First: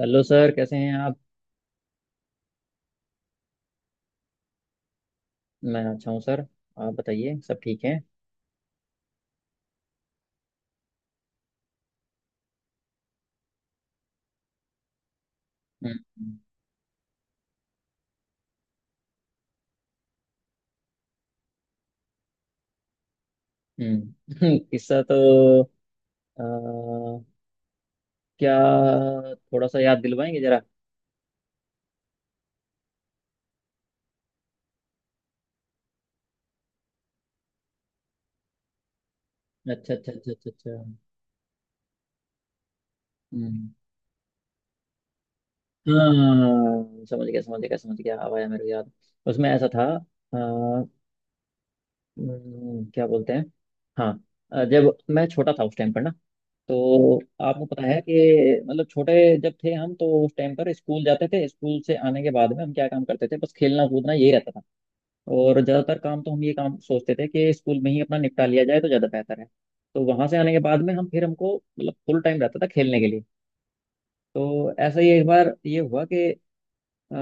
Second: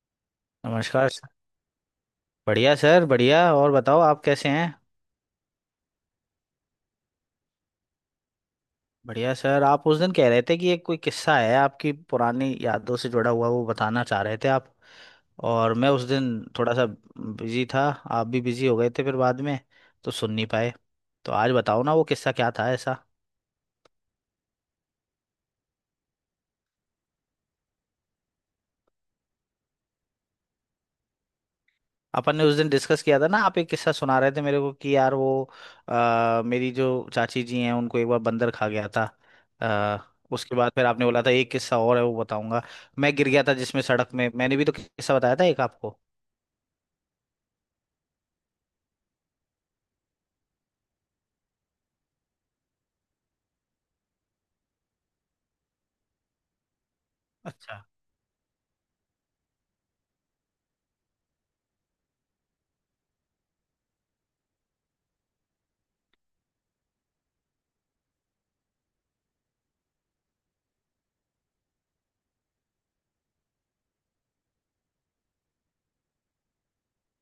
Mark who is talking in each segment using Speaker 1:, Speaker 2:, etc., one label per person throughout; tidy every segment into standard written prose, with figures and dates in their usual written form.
Speaker 1: Hello sir, कैसे हैं
Speaker 2: नमस्कार
Speaker 1: आप?
Speaker 2: सर। बढ़िया सर, बढ़िया। और बताओ आप कैसे हैं?
Speaker 1: मैं अच्छा हूँ सर। आप बताइए, सब ठीक है?
Speaker 2: बढ़िया सर। आप उस दिन कह रहे थे कि एक कोई किस्सा है आपकी पुरानी यादों से जुड़ा हुआ, वो बताना चाह रहे थे आप। और मैं
Speaker 1: हम्म।
Speaker 2: उस दिन थोड़ा सा बिजी था, आप भी बिजी हो गए थे फिर बाद में, तो सुन नहीं पाए। तो आज बताओ ना वो किस्सा क्या था ऐसा।
Speaker 1: हम्म। किस्सा तो अ, क्या, थोड़ा सा याद दिलवाएंगे जरा।
Speaker 2: अपन ने उस दिन डिस्कस किया था ना, आप एक किस्सा सुना रहे थे मेरे को कि यार वो मेरी जो चाची जी हैं उनको एक बार बंदर खा गया था।
Speaker 1: अच्छा,
Speaker 2: आ,
Speaker 1: अच्छा, अच्छा, अच्छा,
Speaker 2: उसके बाद
Speaker 1: अच्छा।
Speaker 2: फिर आपने बोला था एक किस्सा और है, वो बताऊंगा। मैं गिर गया था
Speaker 1: हम्म।
Speaker 2: जिसमें सड़क में, मैंने भी तो किस्सा बताया था एक आपको।
Speaker 1: हाँ, समझ गया, समझ गया, समझ गया, अब आया मेरे को याद। उसमें ऐसा था। अ, क्या बोलते हैं। हाँ। जब मैं छोटा था उस टाइम पर ना, तो आपको पता
Speaker 2: अच्छा।
Speaker 1: है कि मतलब, छोटे जब थे हम तो उस टाइम पर स्कूल जाते थे। स्कूल से आने के बाद में हम क्या काम करते थे? बस खेलना कूदना यही रहता था। और ज़्यादातर काम तो हम ये काम सोचते थे कि स्कूल में ही अपना निपटा लिया जाए तो ज़्यादा बेहतर है। तो वहाँ से आने के बाद में हम फिर हमको मतलब फुल टाइम रहता था खेलने के लिए। तो ऐसा ही एक बार ये हुआ कि अ,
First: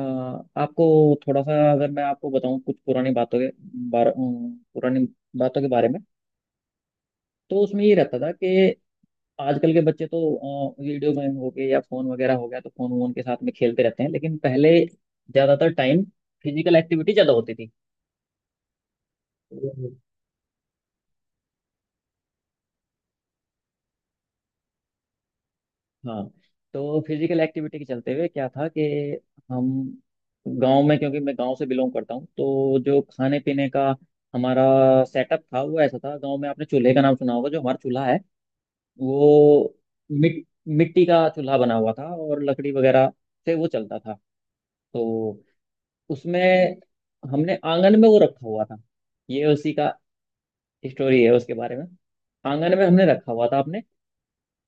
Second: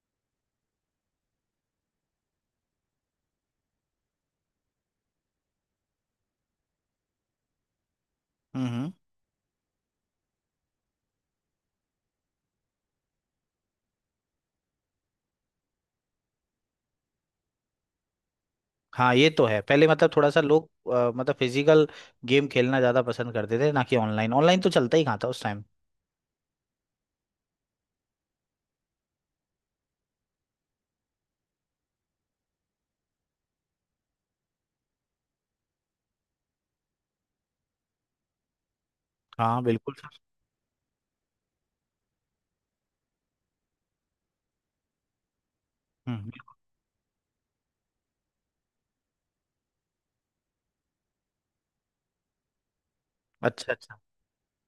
Speaker 1: आपको, थोड़ा सा अगर मैं आपको बताऊं कुछ पुरानी बातों के बारे, पुरानी बातों के बारे में, तो उसमें ये रहता था कि
Speaker 2: हम्म।
Speaker 1: आजकल के बच्चे तो वीडियो गेम हो गए या फोन वगैरह हो गया तो फोन वोन के साथ में खेलते रहते हैं, लेकिन पहले ज्यादातर टाइम फिजिकल एक्टिविटी ज्यादा होती थी।
Speaker 2: हाँ, ये तो है। पहले
Speaker 1: हम्म।
Speaker 2: मतलब थोड़ा सा लोग मतलब फिजिकल गेम खेलना ज्यादा पसंद करते थे, ना कि ऑनलाइन। ऑनलाइन तो चलता ही कहाँ था उस टाइम।
Speaker 1: हाँ। तो फिजिकल एक्टिविटी के चलते हुए क्या था कि हम, गांव में, क्योंकि मैं गांव से बिलोंग करता हूँ, तो जो खाने पीने का हमारा सेटअप था वो ऐसा था। गांव में आपने चूल्हे का नाम सुना होगा, जो हमारा चूल्हा है
Speaker 2: हाँ
Speaker 1: वो
Speaker 2: बिल्कुल।
Speaker 1: मिट्टी का चूल्हा बना हुआ था, और लकड़ी वगैरह से वो चलता था। तो
Speaker 2: हम्म।
Speaker 1: उसमें, हमने आंगन में वो रखा हुआ था। ये उसी का स्टोरी है, उसके बारे में। आंगन में हमने रखा हुआ था
Speaker 2: अच्छा
Speaker 1: आपने।
Speaker 2: अच्छा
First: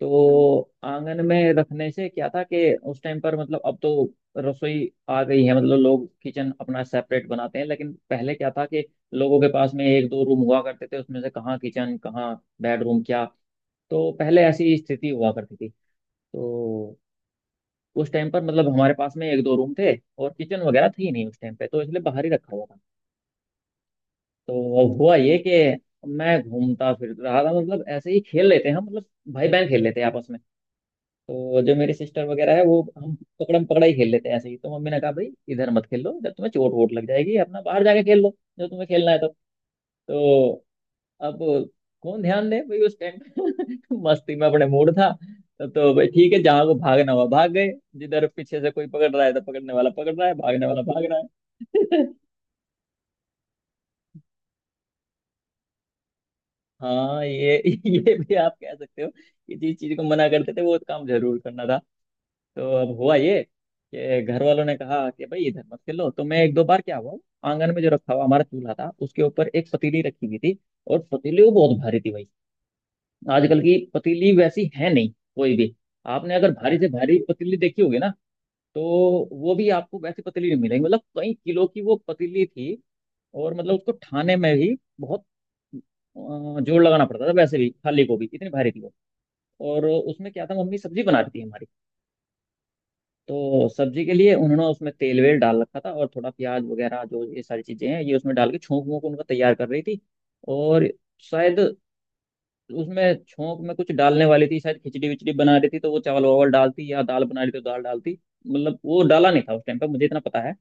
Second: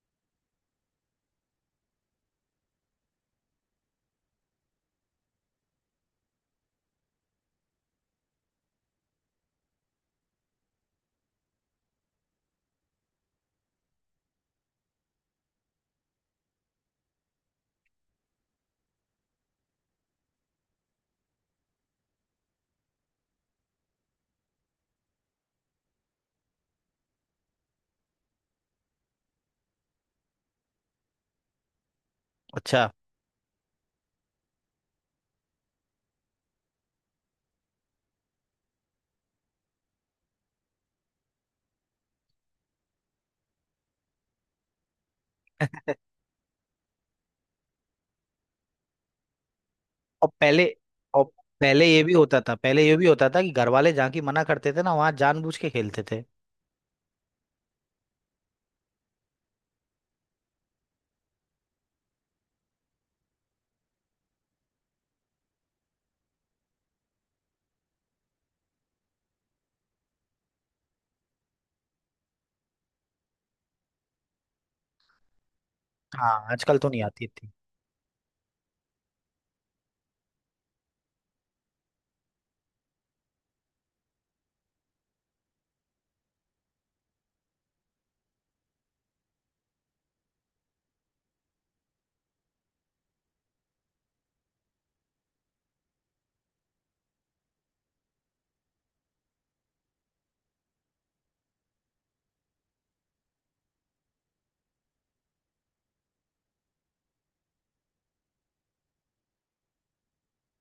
Speaker 1: तो आंगन में रखने से क्या था कि उस टाइम पर मतलब, अब तो रसोई आ गई है, मतलब लोग किचन अपना सेपरेट बनाते हैं, लेकिन पहले क्या था कि लोगों के पास में एक दो रूम हुआ करते थे, उसमें से कहाँ किचन कहाँ बेडरूम, क्या! तो पहले ऐसी स्थिति हुआ करती थी। तो उस टाइम पर मतलब हमारे पास में एक दो रूम थे, और किचन वगैरह थी नहीं उस टाइम पे, तो इसलिए बाहर ही रखा हुआ था। तो हुआ ये कि मैं घूमता फिर रहा था, मतलब ऐसे ही खेल लेते हैं हम, मतलब भाई बहन खेल लेते हैं आपस में। तो जो मेरी सिस्टर वगैरह है, वो
Speaker 2: अच्छा।
Speaker 1: हम पकड़म पकड़ा ही खेल लेते हैं ऐसे ही। तो मम्मी ने कहा, भाई इधर मत खेल लो, जब तुम्हें चोट वोट लग जाएगी, अपना बाहर जाके खेल लो जो तुम्हें खेलना है। तो अब कौन ध्यान दे भाई उस टाइम। मस्ती में अपने मूड था। तो भाई ठीक है, जहाँ को भागना हुआ भाग गए, जिधर पीछे से कोई पकड़ रहा है तो पकड़ने वाला पकड़ रहा
Speaker 2: और
Speaker 1: है,
Speaker 2: पहले
Speaker 1: भागने वाला भाग रहा
Speaker 2: और पहले ये
Speaker 1: है।
Speaker 2: भी होता था, कि घर वाले जहाँ की मना करते थे ना, वहां जानबूझ के खेलते थे।
Speaker 1: हाँ। ये ये भी आप कह सकते हो कि जिस चीज को मना करते थे वो काम जरूर करना था। तो अब हुआ ये कि घर वालों ने कहा कि भाई इधर मत खेलो, तो मैं एक दो बार क्या हुआ, आंगन में जो रखा हुआ हमारा चूल्हा था उसके ऊपर एक पतीली रखी हुई थी, और पतीली वो बहुत भारी थी भाई। आजकल की पतीली वैसी है नहीं कोई भी। आपने
Speaker 2: हाँ,
Speaker 1: अगर भारी
Speaker 2: आजकल
Speaker 1: से
Speaker 2: तो नहीं
Speaker 1: भारी
Speaker 2: आती थी।
Speaker 1: पतीली देखी होगी ना, तो वो भी आपको वैसी पतीली नहीं मिलेगी। मतलब कई किलो की वो पतीली थी, और मतलब उसको ठाने में भी बहुत अ, जोर लगाना पड़ता था। वैसे भी खाली गोभी इतनी भारी थी वो। और उसमें क्या था, मम्मी सब्जी बना रही थी हमारी, तो सब्जी के लिए उन्होंने उसमें तेल वेल डाल रखा था, और थोड़ा प्याज वगैरह जो ये सारी चीजें हैं ये उसमें डाल के छोंक वोंक उनका तैयार कर रही थी। और शायद उसमें छोंक में कुछ डालने वाली थी, शायद खिचड़ी विचड़ी बना रही थी तो वो चावल वावल डालती, या दाल बना रही थी तो दाल डालती। मतलब वो डाला नहीं था उस टाइम पर, मुझे इतना पता है।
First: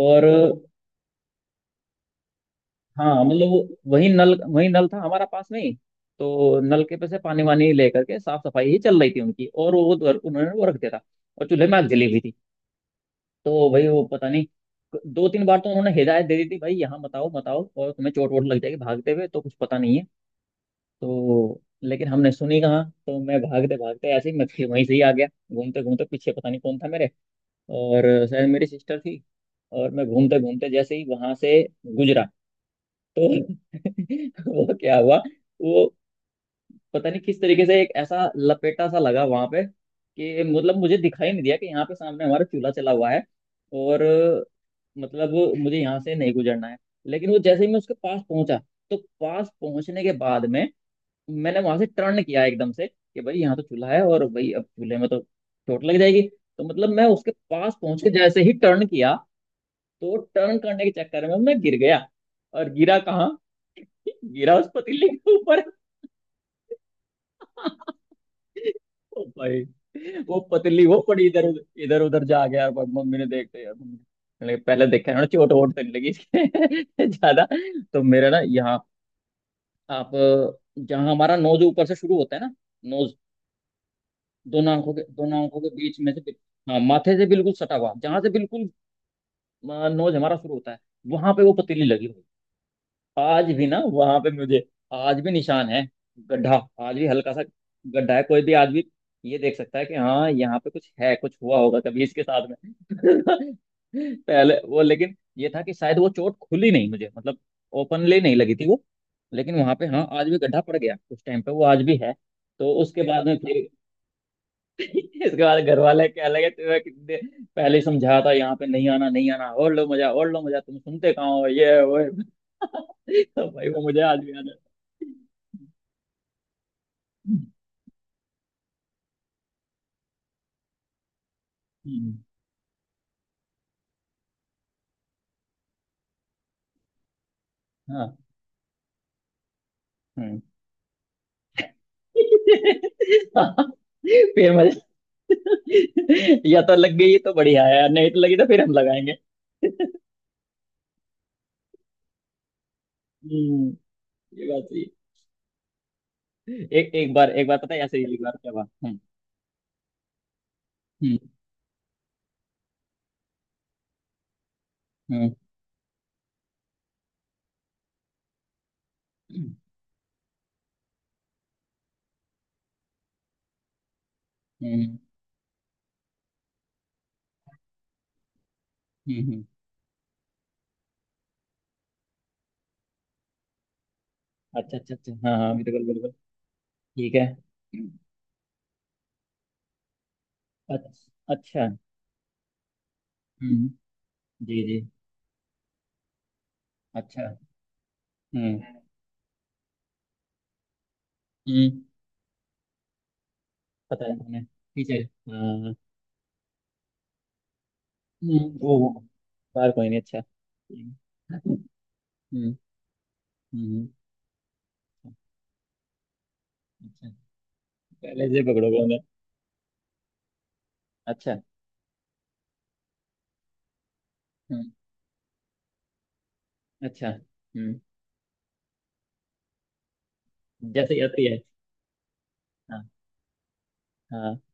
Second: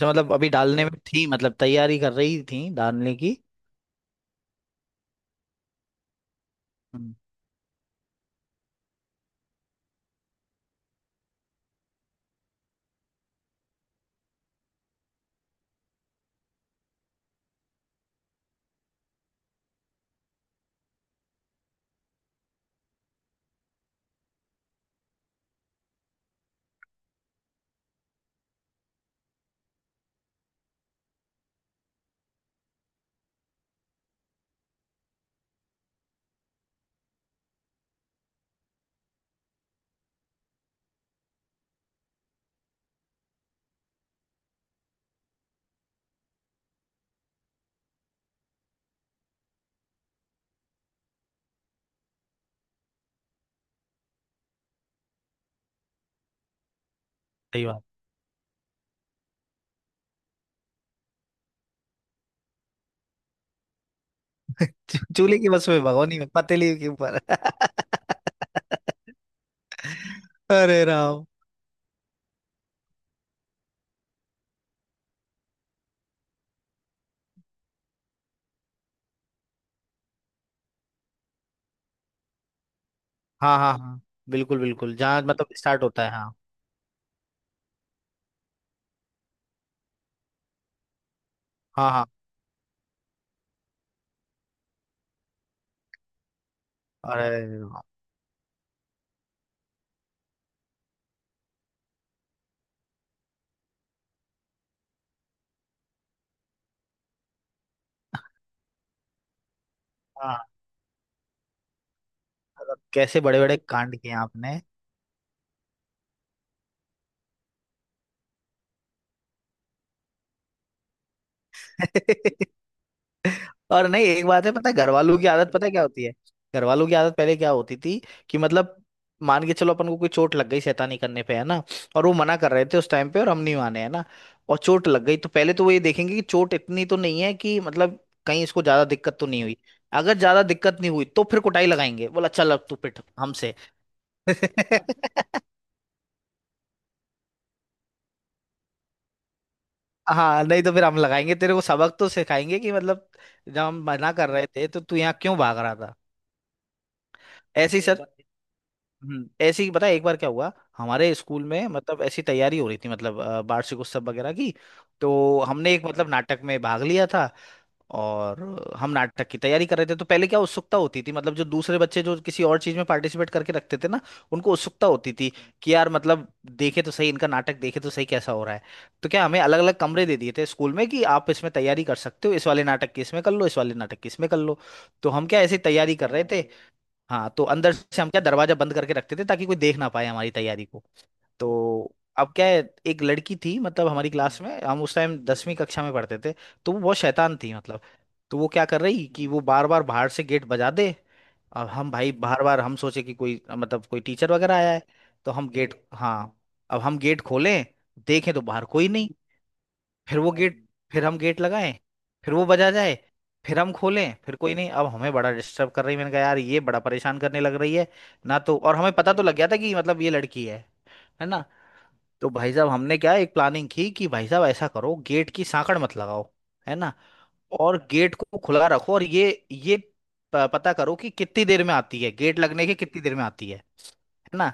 Speaker 2: तो
Speaker 1: और
Speaker 2: मतलब अभी डालने में थी, मतलब तैयारी कर रही थी डालने
Speaker 1: हाँ,
Speaker 2: की।
Speaker 1: मतलब वो, वही नल, वही नल था हमारा पास में ही। तो नलके पे
Speaker 2: हम्म।
Speaker 1: से पानी वानी लेकर के साफ सफाई ही चल रही थी उनकी, और वो उन्होंने वो रख दिया था। और चूल्हे में आग जली हुई थी। तो भाई वो पता नहीं, दो तीन बार तो उन्होंने हिदायत दे दी थी, भाई यहाँ मत आओ मत आओ, और तुम्हें चोट वोट लग जाएगी भागते हुए, तो कुछ पता नहीं है। तो लेकिन हमने सुनी कहाँ। तो मैं भागते भागते ऐसे ही, मैं फिर वहीं से ही आ गया घूमते घूमते। पीछे पता नहीं कौन था मेरे, और शायद मेरी सिस्टर थी। और मैं घूमते घूमते जैसे ही वहां से गुजरा, तो वो क्या हुआ, वो पता नहीं किस तरीके से एक ऐसा लपेटा सा लगा वहां पे कि मतलब मुझे दिखाई नहीं दिया कि यहाँ पे सामने हमारा चूल्हा चला हुआ है, और मतलब मुझे यहाँ से नहीं गुजरना है। लेकिन वो जैसे ही मैं उसके पास पहुंचा, तो पास पहुंचने के बाद में मैंने वहां से टर्न किया एकदम से कि भाई यहाँ तो चूल्हा है, और भाई अब चूल्हे में तो चोट लग जाएगी। तो मतलब मैं उसके
Speaker 2: सही
Speaker 1: पास
Speaker 2: बात।
Speaker 1: पहुंच के जैसे ही टर्न किया, तो टर्न करने के चक्कर में मैं गिर गया, और गिरा कहाँ? गिरा उस पतीले के
Speaker 2: चूल्हे की
Speaker 1: ऊपर।
Speaker 2: बस में, भगोनी में, पतीली के ऊपर।
Speaker 1: ओ भाई, वो
Speaker 2: अरे
Speaker 1: पतली वो
Speaker 2: राम।
Speaker 1: पड़ी इधर उधर इधर उधर, जा गया यार। मम्मी ने देखते यार, मम्मी ने पहले देखा ना चोट वोट तो नहीं लगी इसके ज्यादा। तो मेरा ना यहाँ, आप, जहाँ हमारा नोज ऊपर से शुरू होता है ना, नोज,
Speaker 2: हाँ हाँ हाँ, बिल्कुल
Speaker 1: दोनों आंखों
Speaker 2: बिल्कुल।
Speaker 1: के,
Speaker 2: जहाँ
Speaker 1: दोनों
Speaker 2: मतलब
Speaker 1: आंखों के
Speaker 2: स्टार्ट
Speaker 1: बीच
Speaker 2: होता है,
Speaker 1: में से
Speaker 2: हाँ।
Speaker 1: हाँ, माथे से बिल्कुल सटा हुआ, जहाँ से बिल्कुल नोज हमारा शुरू होता है, वहां पे वो पतीली
Speaker 2: हाँ हाँ।
Speaker 1: लगी। आज भी ना वहां पे मुझे, आज भी निशान है, गड्ढा, आज भी हल्का
Speaker 2: अरे
Speaker 1: सा
Speaker 2: राम।
Speaker 1: गड्ढा है। कोई भी आदमी ये देख सकता है कि हाँ यहाँ पे कुछ है, कुछ हुआ होगा कभी इसके साथ में। पहले वो, लेकिन ये था कि शायद वो चोट खुली नहीं मुझे, मतलब ओपनली नहीं लगी थी वो। लेकिन वहां पे हाँ, आज भी
Speaker 2: हाँ।
Speaker 1: गड्ढा पड़ गया उस टाइम पे वो, आज भी है। तो
Speaker 2: मतलब
Speaker 1: उसके
Speaker 2: कैसे
Speaker 1: बाद में
Speaker 2: बड़े बड़े
Speaker 1: फिर,
Speaker 2: कांड किए आपने।
Speaker 1: इसके बाद घर वाले क्या लगे, तुम्हें कितने पहले ही समझाया था यहाँ पे नहीं आना नहीं आना, और लो मजा और लो मजा, तुम सुनते कहाँ हो, ये है, वो है। तो भाई वो
Speaker 2: और
Speaker 1: मुझे
Speaker 2: नहीं,
Speaker 1: आज
Speaker 2: एक
Speaker 1: भी याद
Speaker 2: बात है,
Speaker 1: है।
Speaker 2: पता है घर वालों की आदत पता है क्या होती है? घर वालों की आदत पहले क्या होती थी कि मतलब मान के चलो अपन को कोई चोट लग गई शैतानी करने पे, है ना। और वो
Speaker 1: हम्म।
Speaker 2: मना कर रहे थे उस टाइम पे, और हम नहीं माने, है ना। और चोट लग गई, तो पहले तो वो ये देखेंगे कि चोट इतनी तो नहीं है कि मतलब
Speaker 1: हाँ।
Speaker 2: कहीं इसको ज्यादा दिक्कत तो नहीं हुई। अगर
Speaker 1: हम्म।
Speaker 2: ज्यादा दिक्कत नहीं हुई तो फिर कुटाई लगाएंगे, बोला चल अब तू पिट हमसे।
Speaker 1: फिर मजा, या तो लग गई तो बढ़िया है, नहीं तो लगी तो फिर हम लगाएंगे।
Speaker 2: हाँ, नहीं तो फिर हम लगाएंगे, तेरे को सबक तो सिखाएंगे कि मतलब जब
Speaker 1: हम्म।
Speaker 2: हम मना कर रहे
Speaker 1: ये बात
Speaker 2: थे तो
Speaker 1: सही
Speaker 2: तू यहाँ क्यों भाग रहा था।
Speaker 1: है। एक एक बार पता
Speaker 2: ऐसे
Speaker 1: है
Speaker 2: ही
Speaker 1: ऐसे
Speaker 2: सर।
Speaker 1: ही एक बार क्या हुआ। हम्म।
Speaker 2: ऐसे ही पता है एक बार क्या हुआ। हमारे
Speaker 1: हम्म।
Speaker 2: स्कूल में मतलब ऐसी तैयारी हो रही थी, मतलब वार्षिक उत्सव वगैरह की। तो हमने एक मतलब नाटक में भाग लिया था। और हम नाटक की
Speaker 1: हम्म।
Speaker 2: तैयारी कर रहे थे, तो पहले क्या उत्सुकता होती थी मतलब जो दूसरे बच्चे जो किसी और चीज में पार्टिसिपेट करके रखते थे ना, उनको उत्सुकता
Speaker 1: हम्म।
Speaker 2: होती थी कि यार मतलब देखे तो सही इनका नाटक देखे तो सही कैसा हो रहा है। तो
Speaker 1: हम्म।
Speaker 2: क्या
Speaker 1: हम्म।
Speaker 2: हमें
Speaker 1: हम्म।
Speaker 2: अलग अलग कमरे दे दिए थे स्कूल में कि आप इसमें तैयारी कर सकते हो, इस वाले नाटक की इसमें कर लो, इस वाले नाटक की इसमें कर लो।
Speaker 1: अच्छा, अच्छा,
Speaker 2: तो
Speaker 1: अच्छा,
Speaker 2: हम
Speaker 1: हाँ,
Speaker 2: क्या
Speaker 1: हाँ,
Speaker 2: ऐसी
Speaker 1: बिल्कुल,
Speaker 2: तैयारी
Speaker 1: बिल्कुल।
Speaker 2: कर रहे थे।
Speaker 1: ठीक है।
Speaker 2: हाँ, तो अंदर से हम क्या दरवाजा बंद करके रखते थे ताकि कोई देख ना पाए हमारी तैयारी को। तो
Speaker 1: अच्छा।
Speaker 2: अब क्या है, एक लड़की थी
Speaker 1: हम्म।
Speaker 2: मतलब हमारी क्लास में,
Speaker 1: जी, जी।
Speaker 2: हम उस टाइम 10वीं कक्षा में पढ़ते थे। तो वो बहुत
Speaker 1: अच्छा।
Speaker 2: शैतान थी मतलब। तो वो क्या कर
Speaker 1: हम्म।
Speaker 2: रही कि वो बार बार बाहर से गेट बजा दे। अब
Speaker 1: हम्म।
Speaker 2: हम, भाई बार बार हम सोचे कि कोई मतलब कोई
Speaker 1: पता है
Speaker 2: टीचर
Speaker 1: हमें,
Speaker 2: वगैरह आया है।
Speaker 1: ठीक है,
Speaker 2: तो हम गेट,
Speaker 1: हाँ।
Speaker 2: हाँ, अब हम गेट खोलें, देखें तो बाहर कोई
Speaker 1: वो,
Speaker 2: नहीं।
Speaker 1: बार कोई नहीं, अच्छा।
Speaker 2: फिर वो गेट,
Speaker 1: हम्म।
Speaker 2: फिर हम गेट लगाएं, फिर वो
Speaker 1: हम्म।
Speaker 2: बजा जाए, फिर हम
Speaker 1: हम्म,
Speaker 2: खोलें, फिर कोई नहीं। अब हमें बड़ा डिस्टर्ब कर रही है। मैंने कहा यार ये बड़ा
Speaker 1: अच्छा।
Speaker 2: परेशान करने लग रही है।
Speaker 1: पहले
Speaker 2: ना
Speaker 1: से
Speaker 2: तो और
Speaker 1: पकड़ोगे
Speaker 2: हमें
Speaker 1: उन्हें?
Speaker 2: पता तो लग गया था कि मतलब ये लड़की है
Speaker 1: अच्छा।
Speaker 2: ना। तो भाई साहब हमने क्या एक प्लानिंग की कि भाई साहब ऐसा
Speaker 1: हम्म।
Speaker 2: करो, गेट की सांकड़ मत लगाओ, है ना।
Speaker 1: अच्छा।
Speaker 2: और
Speaker 1: हम्म।
Speaker 2: गेट को खुला रखो और पता करो
Speaker 1: जैसे
Speaker 2: कि
Speaker 1: यात्री है।
Speaker 2: कितनी देर में आती है, गेट लगने के
Speaker 1: हाँ।
Speaker 2: कितनी देर में आती है
Speaker 1: हाँ।
Speaker 2: है ना।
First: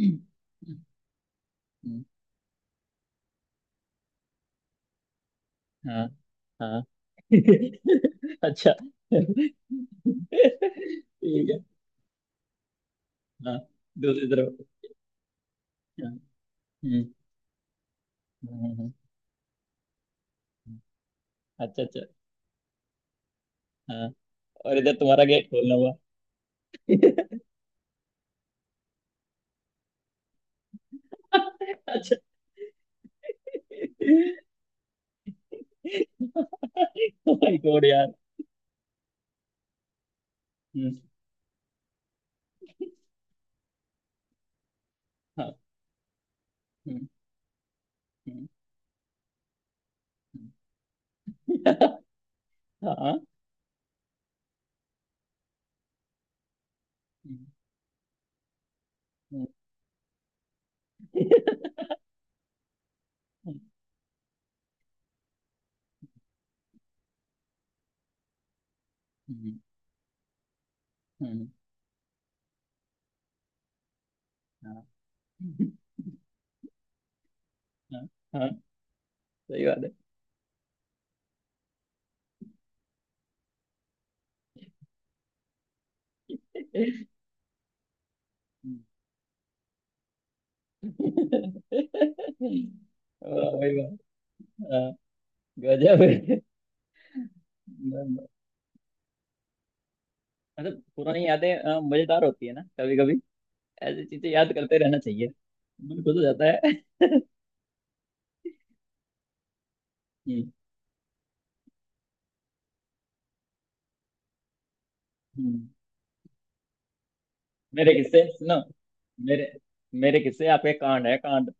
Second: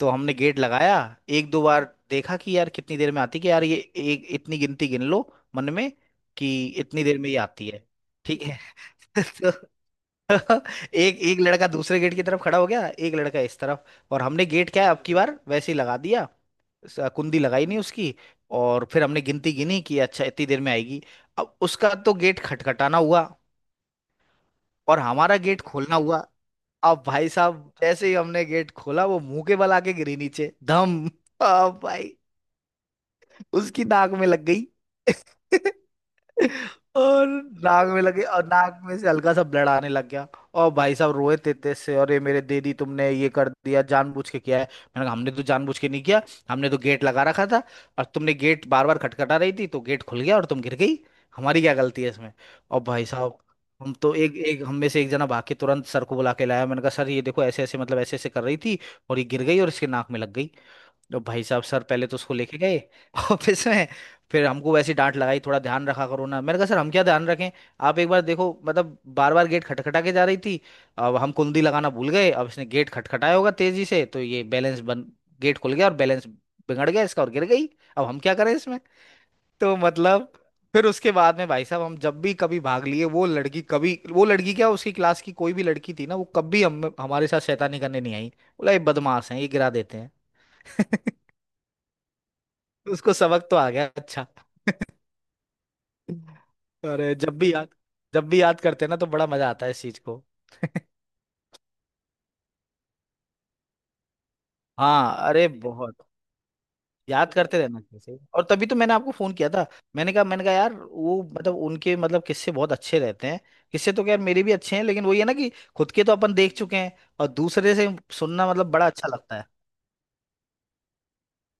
Speaker 2: तो हमने गेट लगाया, एक दो बार देखा कि यार कितनी देर में आती है, कि यार ये एक इतनी गिनती गिन लो मन में
Speaker 1: हाँ।
Speaker 2: कि
Speaker 1: हाँ।
Speaker 2: इतनी देर में ये आती है। ठीक है।
Speaker 1: अच्छा,
Speaker 2: तो
Speaker 1: ठीक
Speaker 2: एक एक
Speaker 1: है।
Speaker 2: लड़का दूसरे गेट की तरफ खड़ा हो गया, एक लड़का
Speaker 1: हाँ,
Speaker 2: इस तरफ। और
Speaker 1: दूसरी
Speaker 2: हमने
Speaker 1: तरफ।
Speaker 2: गेट क्या है अब की बार वैसे ही लगा
Speaker 1: हाँ।
Speaker 2: दिया,
Speaker 1: हम्म।
Speaker 2: कुंडी लगाई नहीं उसकी।
Speaker 1: हम्म।
Speaker 2: और
Speaker 1: हम्म।
Speaker 2: फिर हमने गिनती गिनी कि अच्छा इतनी देर में आएगी। अब
Speaker 1: अच्छा,
Speaker 2: उसका
Speaker 1: अच्छा।
Speaker 2: तो गेट खटखटाना हुआ
Speaker 1: हाँ, और इधर
Speaker 2: और
Speaker 1: तुम्हारा
Speaker 2: हमारा
Speaker 1: गेट
Speaker 2: गेट
Speaker 1: खोलना हुआ।
Speaker 2: खोलना हुआ। अब भाई साहब जैसे ही हमने गेट खोला वो मुंह के बल आके गिरी नीचे धम। अब
Speaker 1: अच्छा।
Speaker 2: भाई उसकी नाक में लग गई। और
Speaker 1: माय गॉड
Speaker 2: नाक में
Speaker 1: यार।
Speaker 2: लगे और नाक में से हल्का सा ब्लड आने लग गया। और भाई
Speaker 1: हम्म,
Speaker 2: साहब रोए थे तेज से, और ये मेरे, दीदी तुमने ये कर दिया जानबूझ के किया है। मैंने कहा हमने तो
Speaker 1: हाँ।
Speaker 2: जानबूझ के नहीं किया, हमने तो गेट
Speaker 1: हम्म।
Speaker 2: लगा रखा था, और तुमने
Speaker 1: हम्म।
Speaker 2: गेट बार बार खटखटा रही थी तो गेट खुल गया और
Speaker 1: हम्म।
Speaker 2: तुम गिर गई, हमारी क्या गलती है इसमें। और भाई
Speaker 1: हाँ।
Speaker 2: साहब हम तो एक एक हम में से एक जना भाग के तुरंत सर को बुला के लाया। मैंने कहा सर ये देखो,
Speaker 1: हम्म।
Speaker 2: ऐसे ऐसे मतलब ऐसे ऐसे कर रही थी और ये गिर
Speaker 1: हम्म।
Speaker 2: गई और इसके नाक में लग गई। तो भाई साहब सर पहले तो उसको लेके गए
Speaker 1: हम्म।
Speaker 2: ऑफिस में, फिर हमको वैसी डांट लगाई, थोड़ा ध्यान रखा करो ना। मैंने कहा सर हम क्या ध्यान रखें, आप एक बार देखो मतलब बार बार गेट खटखटा के जा रही थी। अब हम
Speaker 1: हम्म।
Speaker 2: कुंडी लगाना भूल गए, अब इसने गेट खटखटाया होगा तेजी से तो ये बैलेंस
Speaker 1: हम्म।
Speaker 2: बन गेट खुल गया और बैलेंस बिगड़ गया इसका और गिर गई,
Speaker 1: हाँ
Speaker 2: अब हम क्या
Speaker 1: हाँ, हाँ,
Speaker 2: करें इसमें।
Speaker 1: सही
Speaker 2: तो
Speaker 1: बात है।
Speaker 2: मतलब फिर उसके बाद में भाई साहब हम जब भी कभी भाग लिए वो लड़की, कभी वो लड़की क्या उसकी क्लास की कोई भी लड़की थी ना, वो कभी हम हमारे साथ शैतानी करने नहीं आई, बोला ये बदमाश है ये गिरा देते हैं। उसको सबक
Speaker 1: वाह
Speaker 2: तो आ
Speaker 1: भाई
Speaker 2: गया।
Speaker 1: वाह।
Speaker 2: अच्छा।
Speaker 1: हाँ, गजब है।
Speaker 2: अरे
Speaker 1: मतलब
Speaker 2: जब भी याद करते हैं ना तो बड़ा मजा आता है इस चीज को।
Speaker 1: पुरानी यादें मजेदार होती है ना कभी कभी। ऐसी चीजें याद करते रहना
Speaker 2: हाँ
Speaker 1: चाहिए,
Speaker 2: अरे बहुत
Speaker 1: मन खुश हो जाता है।
Speaker 2: याद करते रहना चाहिए। और तभी तो मैंने आपको फोन किया था। मैंने कहा मैंने
Speaker 1: हम्म।
Speaker 2: कहा यार वो मतलब उनके मतलब किस्से बहुत अच्छे रहते हैं। किस्से तो खैर मेरे भी अच्छे हैं लेकिन वही है ना कि
Speaker 1: हम्म।
Speaker 2: खुद के तो अपन देख चुके हैं, और दूसरे से
Speaker 1: मेरे किस्से
Speaker 2: सुनना
Speaker 1: सुनो।
Speaker 2: मतलब बड़ा अच्छा लगता है।
Speaker 1: मेरे मेरे किस्से आपके कांड है, कांड,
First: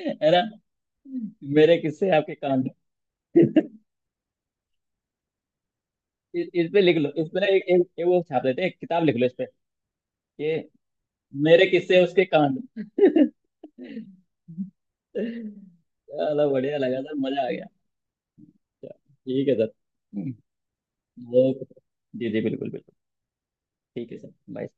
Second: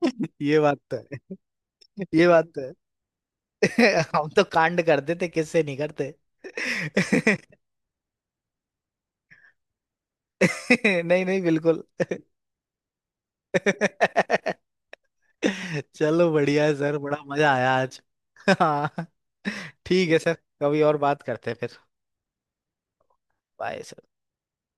Speaker 1: ना।
Speaker 2: ये बात तो है।
Speaker 1: मेरे किस्से
Speaker 2: ये
Speaker 1: आपके
Speaker 2: बात तो
Speaker 1: कांड।
Speaker 2: है।
Speaker 1: इस,
Speaker 2: हम तो कांड करते थे, किससे नहीं करते।
Speaker 1: इस पे लिख लो, इस पे ना, एक वो छाप देते हैं, एक किताब लिख लो इस पे ये,
Speaker 2: नहीं नहीं,
Speaker 1: मेरे
Speaker 2: बिल्कुल।
Speaker 1: किस्से उसके कांड।
Speaker 2: चलो
Speaker 1: चलो
Speaker 2: बढ़िया है
Speaker 1: बढ़िया
Speaker 2: सर,
Speaker 1: लगा सर,
Speaker 2: बड़ा
Speaker 1: मजा आ
Speaker 2: मजा
Speaker 1: गया।
Speaker 2: आया आज।
Speaker 1: चलो,
Speaker 2: हाँ,
Speaker 1: ठीक है सर।
Speaker 2: ठीक है
Speaker 1: हम्म।
Speaker 2: सर। कभी और बात करते हैं
Speaker 1: ओके,
Speaker 2: फिर।
Speaker 1: जी जी, बिल्कुल बिल्कुल।
Speaker 2: Bye sir.
Speaker 1: ठीक है सर, बाय।